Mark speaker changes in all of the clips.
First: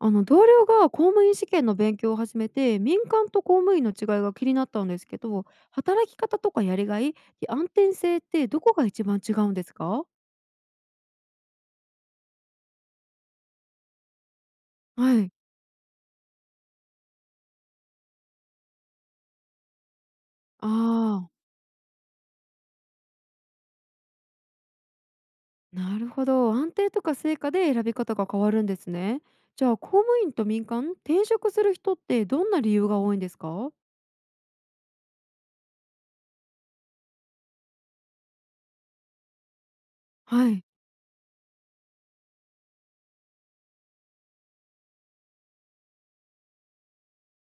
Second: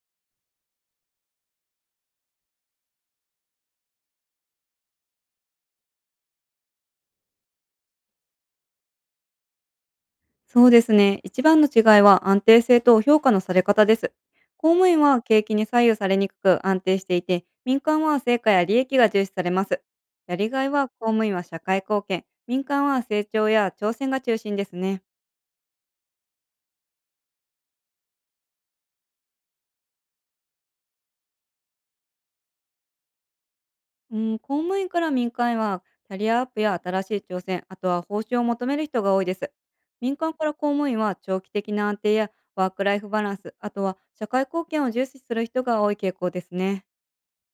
Speaker 1: あの同僚が公務員試験の勉強を始めて、民間と公務員の違いが気になったんですけど、働き方とかやりがい、安定性ってどこが一番違うんですか？
Speaker 2: そうですね。一番の違いは安定性と評価のされ方です。公務員
Speaker 1: は
Speaker 2: は
Speaker 1: い。
Speaker 2: 景気に左右されにくく安定していて、民間は成果や利益が重視されます。やりが
Speaker 1: あ
Speaker 2: いは公務
Speaker 1: あ、
Speaker 2: 員は社会貢献、民間は成長や挑戦が中心ですね。
Speaker 1: なるほど。安定とか成果で選び方が変わるんですね。じゃあ公務員と民間転職する人ってどんな理由が多いんですか？
Speaker 2: うん、公務員から民間へはキャリアアップや新しい挑戦、あとは報酬を求める人が多いです。民間か
Speaker 1: は
Speaker 2: ら
Speaker 1: い。
Speaker 2: 公務員は長期的な安定やワークライフバランス、あとは社会貢献を重視する人が多い傾向ですね。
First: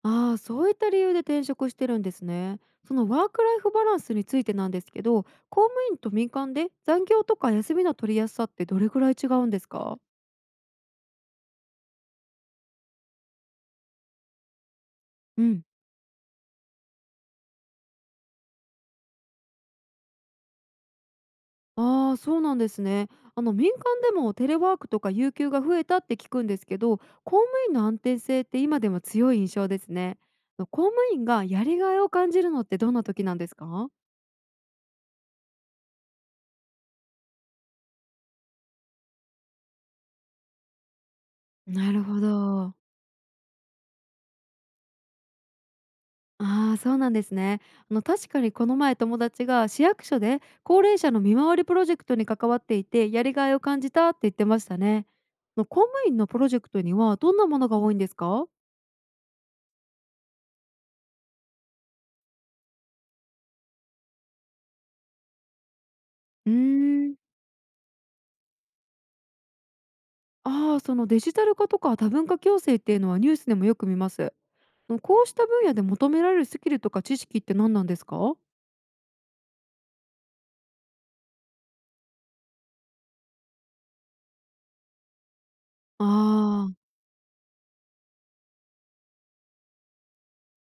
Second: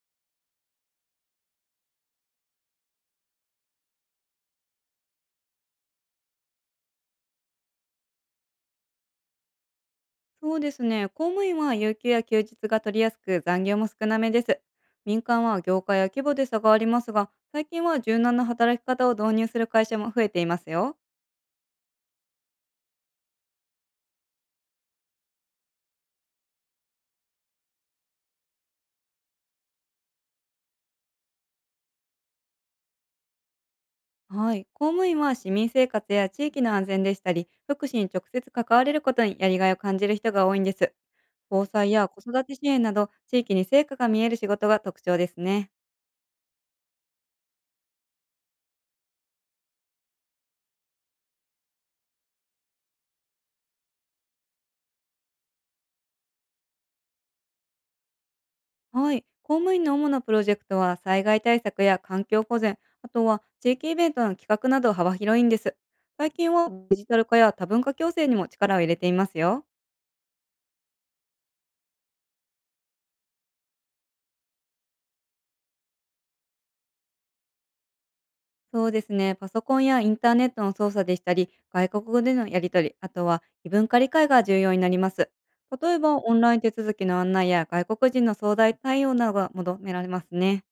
Speaker 1: ああ、そういった理由で転職してるんですね。そのワークライフバランスについてなんですけど、公務員と民間で残業とか休みの取りやすさってどれぐらい違うんですか？
Speaker 2: そうですね。公務員は有給や休日が取りやすく残業も少なめです。民
Speaker 1: う
Speaker 2: 間は
Speaker 1: ん、
Speaker 2: 業界や規模で差がありますが、最近は柔軟な働き方を導入する会社も増えていますよ。
Speaker 1: ああ、そうなんですね。あの民間でもテレワークとか有給が増えたって聞くんですけど、公務員の安定性って今でも強い印象ですね。公務員がやりがいを感じるのってどんな時なんですか？
Speaker 2: はい。公務員は市民生活や地域の安全でしたり、福祉に直接関われることにやりがいを感じる人が多いんです。防
Speaker 1: な
Speaker 2: 災
Speaker 1: る
Speaker 2: や
Speaker 1: ほ
Speaker 2: 子育て支
Speaker 1: ど。
Speaker 2: 援など、地域に成果が見える仕事が特徴ですね。
Speaker 1: ああ、そうなんですね。あの確かにこの前友達が市役所で高齢者の見回りプロジェクトに関わっていてやりがいを感じたって言ってましたね。あの公務員のプロジェクトにはどんなものが多いんですか？
Speaker 2: はい。公務員の主なプロジェクトは災害対策や環境保全、あとは地域イベントの企画など幅広いんです。最
Speaker 1: う
Speaker 2: 近
Speaker 1: ー
Speaker 2: はデジ
Speaker 1: ん。
Speaker 2: タル化や多文化共生にも力を入れていますよ。
Speaker 1: ああー、そのデジタル化とか多文化共生っていうのはニュースでもよく見ます。あのこうした分野で求められるスキルとか知識って何なんですか？
Speaker 2: そうですね。パソコンやインターネットの操作でしたり、外国語でのやり取り、あとは異文化理解が重要になります。例えばオンライン
Speaker 1: あ
Speaker 2: 手
Speaker 1: あー。
Speaker 2: 続きの案内や外国人の相談対応などが求められますね。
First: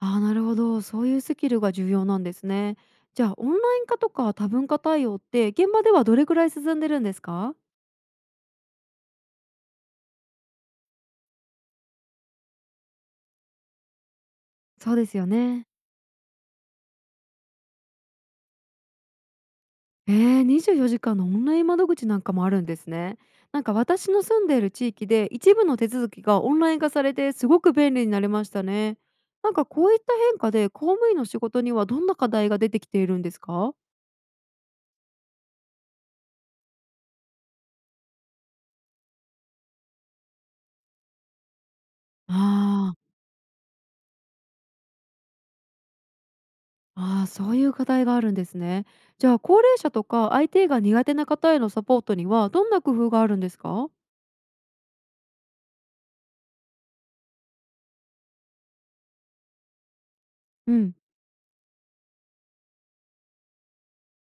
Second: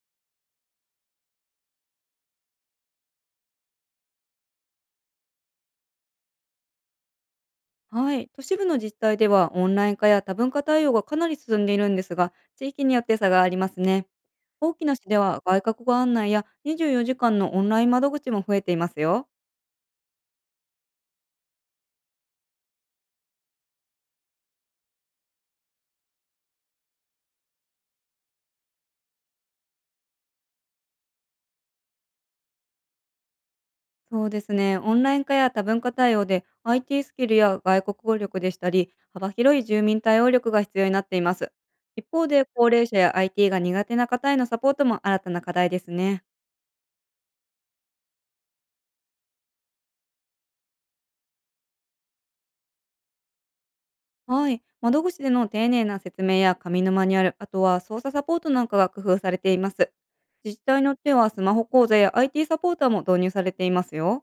Speaker 1: ああ、なるほど。そういうスキルが重要なんですね。じゃあ、オンライン化とか多文化対応って現場ではどれくらい進んでるんですか？
Speaker 2: はい、都市部の自治体ではオンライン化や多文化対応がかなり進んでいるんですが、地域によって差がありますね。大き
Speaker 1: そ
Speaker 2: な
Speaker 1: うで
Speaker 2: 市で
Speaker 1: すよ
Speaker 2: は外
Speaker 1: ね。
Speaker 2: 国語案内や24時間のオンライン窓口も増えていますよ。
Speaker 1: 24時間のオンライン窓口なんかもあるんですね。なんか私の住んでいる地域で一部の手続きがオンライン化されてすごく便利になりましたね。なんかこういった変化で公務員の仕事にはどんな課題が出てきているんですか？
Speaker 2: そうですね、オンライン化や多文化対応で IT スキルや外国語力でしたり、幅広い住民対応力が必要になっています。一方で高齢
Speaker 1: あ
Speaker 2: 者や IT が苦手な方へのサポートも新たな課題ですね。
Speaker 1: ああ、そういう課題があるんですね。じゃあ、高齢者とか IT が苦手な方へのサポートにはどんな工夫があるんですか？
Speaker 2: はい。窓口での丁寧な説明や紙のマニュアル、あとは操作サポートなんかが工夫されています。自治
Speaker 1: う
Speaker 2: 体によ
Speaker 1: ん、
Speaker 2: ってはスマホ講座や IT サポーターも導入されていますよ。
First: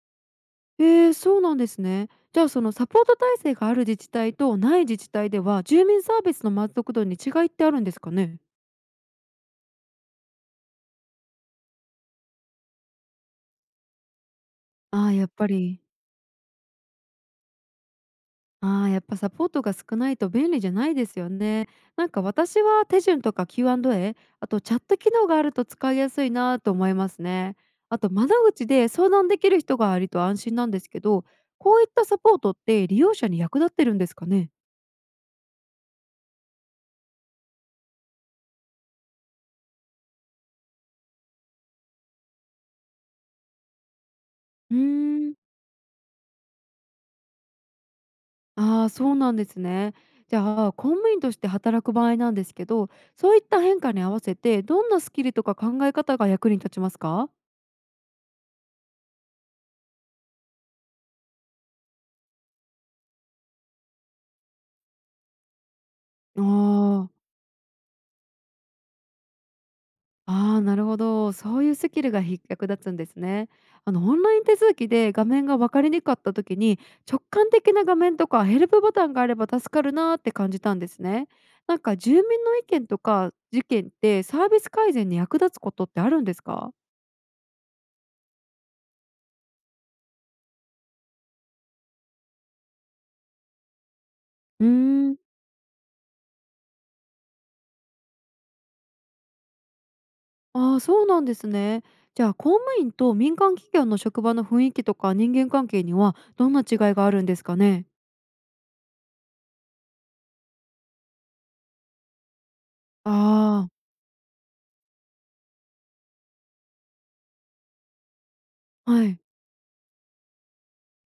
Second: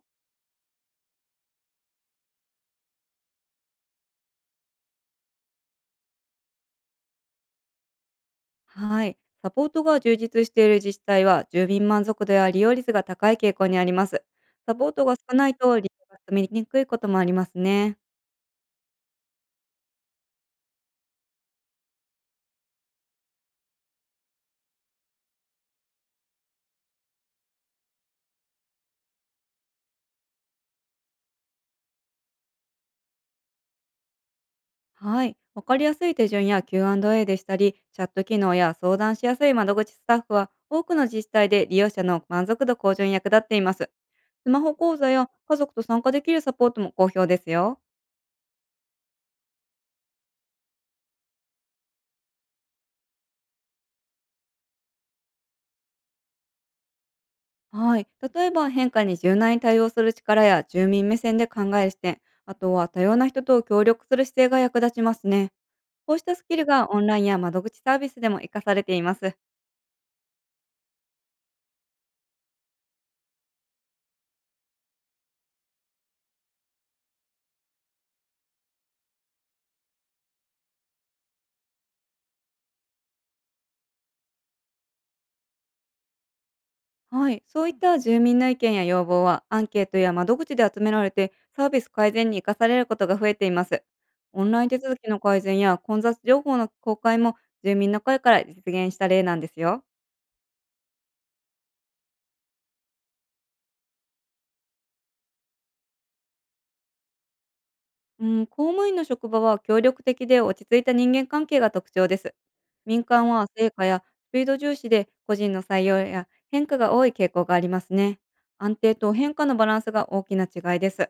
Speaker 1: ええ、そうなんですね。じゃあ、そのサポート体制がある自治体とない自治体では、住民サービスの満足度に違いってあるんですかね？
Speaker 2: はい。サポートが充実している自治体は、住民満足度や利用率が高い傾向にあります。サポート
Speaker 1: ああ
Speaker 2: が
Speaker 1: ー、やっ
Speaker 2: 少な
Speaker 1: ぱ
Speaker 2: いと
Speaker 1: り、
Speaker 2: 利用が進みにくいこともありますね。
Speaker 1: ああ、やっぱサポートが少ないと便利じゃないですよね。なんか私は手順とか Q&A、あとチャット機能があると使いやすいなと思いますね。あと窓口で相談できる人がいると安心なんですけど、こういったサポートって利用者に役立ってるんですかね？
Speaker 2: はい。わかりやすい手順や Q&A でしたり、チャット機能や相談しやすい窓口スタッフは、多くの自治体で利用者の満足度向上に役立っています。スマ
Speaker 1: う
Speaker 2: ホ
Speaker 1: ー
Speaker 2: 講座や
Speaker 1: ん、
Speaker 2: 家族と参加できるサポートも好評ですよ。
Speaker 1: ああ、そうなんですね。じゃあ公務員として働く場合なんですけど、そういった変化に合わせてどんなスキルとか考え方が役に立ちますか？
Speaker 2: はい。例えば変化に柔軟に対応する力や住民目線で考える視点、あとは多様な人と協力する姿勢が役立ちますね。こうした
Speaker 1: あ
Speaker 2: ス
Speaker 1: あ
Speaker 2: キルがオン
Speaker 1: ー。
Speaker 2: ラインや窓口サービスでも活かされています。
Speaker 1: ああ、なるほど。そういうスキルが役立つんですね。あのオンライン手続きで画面が分かりにくかった時に、直感的な画面とかヘルプボタンがあれば助かるなーって感じたんですね。なんか住民の意見とか事件ってサービス改善に役立つことってあるんですか？
Speaker 2: はい、そういった住民の意見や要望はアンケートや窓口で集められてサービス改善に生かされることが増えています。オンラ
Speaker 1: う
Speaker 2: イ
Speaker 1: ー
Speaker 2: ン手続き
Speaker 1: ん。
Speaker 2: の改善や混雑情報の公開も住民の声から実現した例なんですよ。
Speaker 1: ああ、そうなんですね。じゃあ公務員と民間企業の職場の雰囲気とか人間関係にはどんな違いがあるんですかね？
Speaker 2: うん、公務員の職場は協力的で落ち着いた人間関係が特徴です。民
Speaker 1: あ
Speaker 2: 間は
Speaker 1: あー、
Speaker 2: 成果やスピード重視で個人の採用や変化が多い傾向がありますね。安定
Speaker 1: は
Speaker 2: と
Speaker 1: い。
Speaker 2: 変化のバランスが大きな違いです。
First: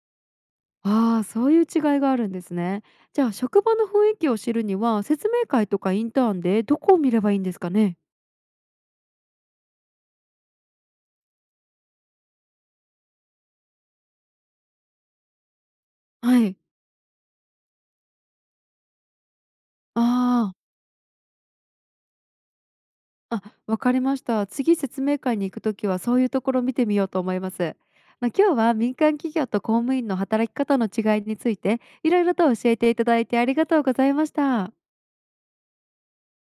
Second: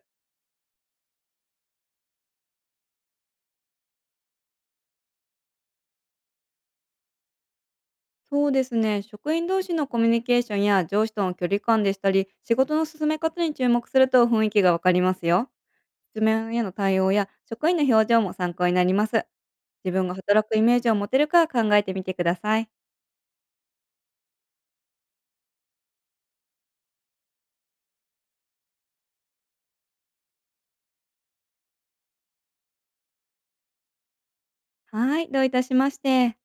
Speaker 1: ああ、そういう違いがあるんですね。じゃあ、職場の雰囲気を知るには、説明会とかインターンでどこを見ればいいんですかね？
Speaker 2: そうですね。職員同士のコミュニケーションや上司との距離感でしたり、仕事の進め方に注目すると雰囲気がわかりますよ。図
Speaker 1: は
Speaker 2: 面
Speaker 1: い。
Speaker 2: への対応や職員の表情も参考になります。自
Speaker 1: あ
Speaker 2: 分が働
Speaker 1: あ、
Speaker 2: くイメージを持てるか考えてみてください。
Speaker 1: あ、わかりました。次説明会に行くときはそういうところを見てみようと思います。ま、今日は民間企業と公務員の働き方の違いについて、いろいろと教えていただいてありがとうございました。
Speaker 2: はい、どういたしまして。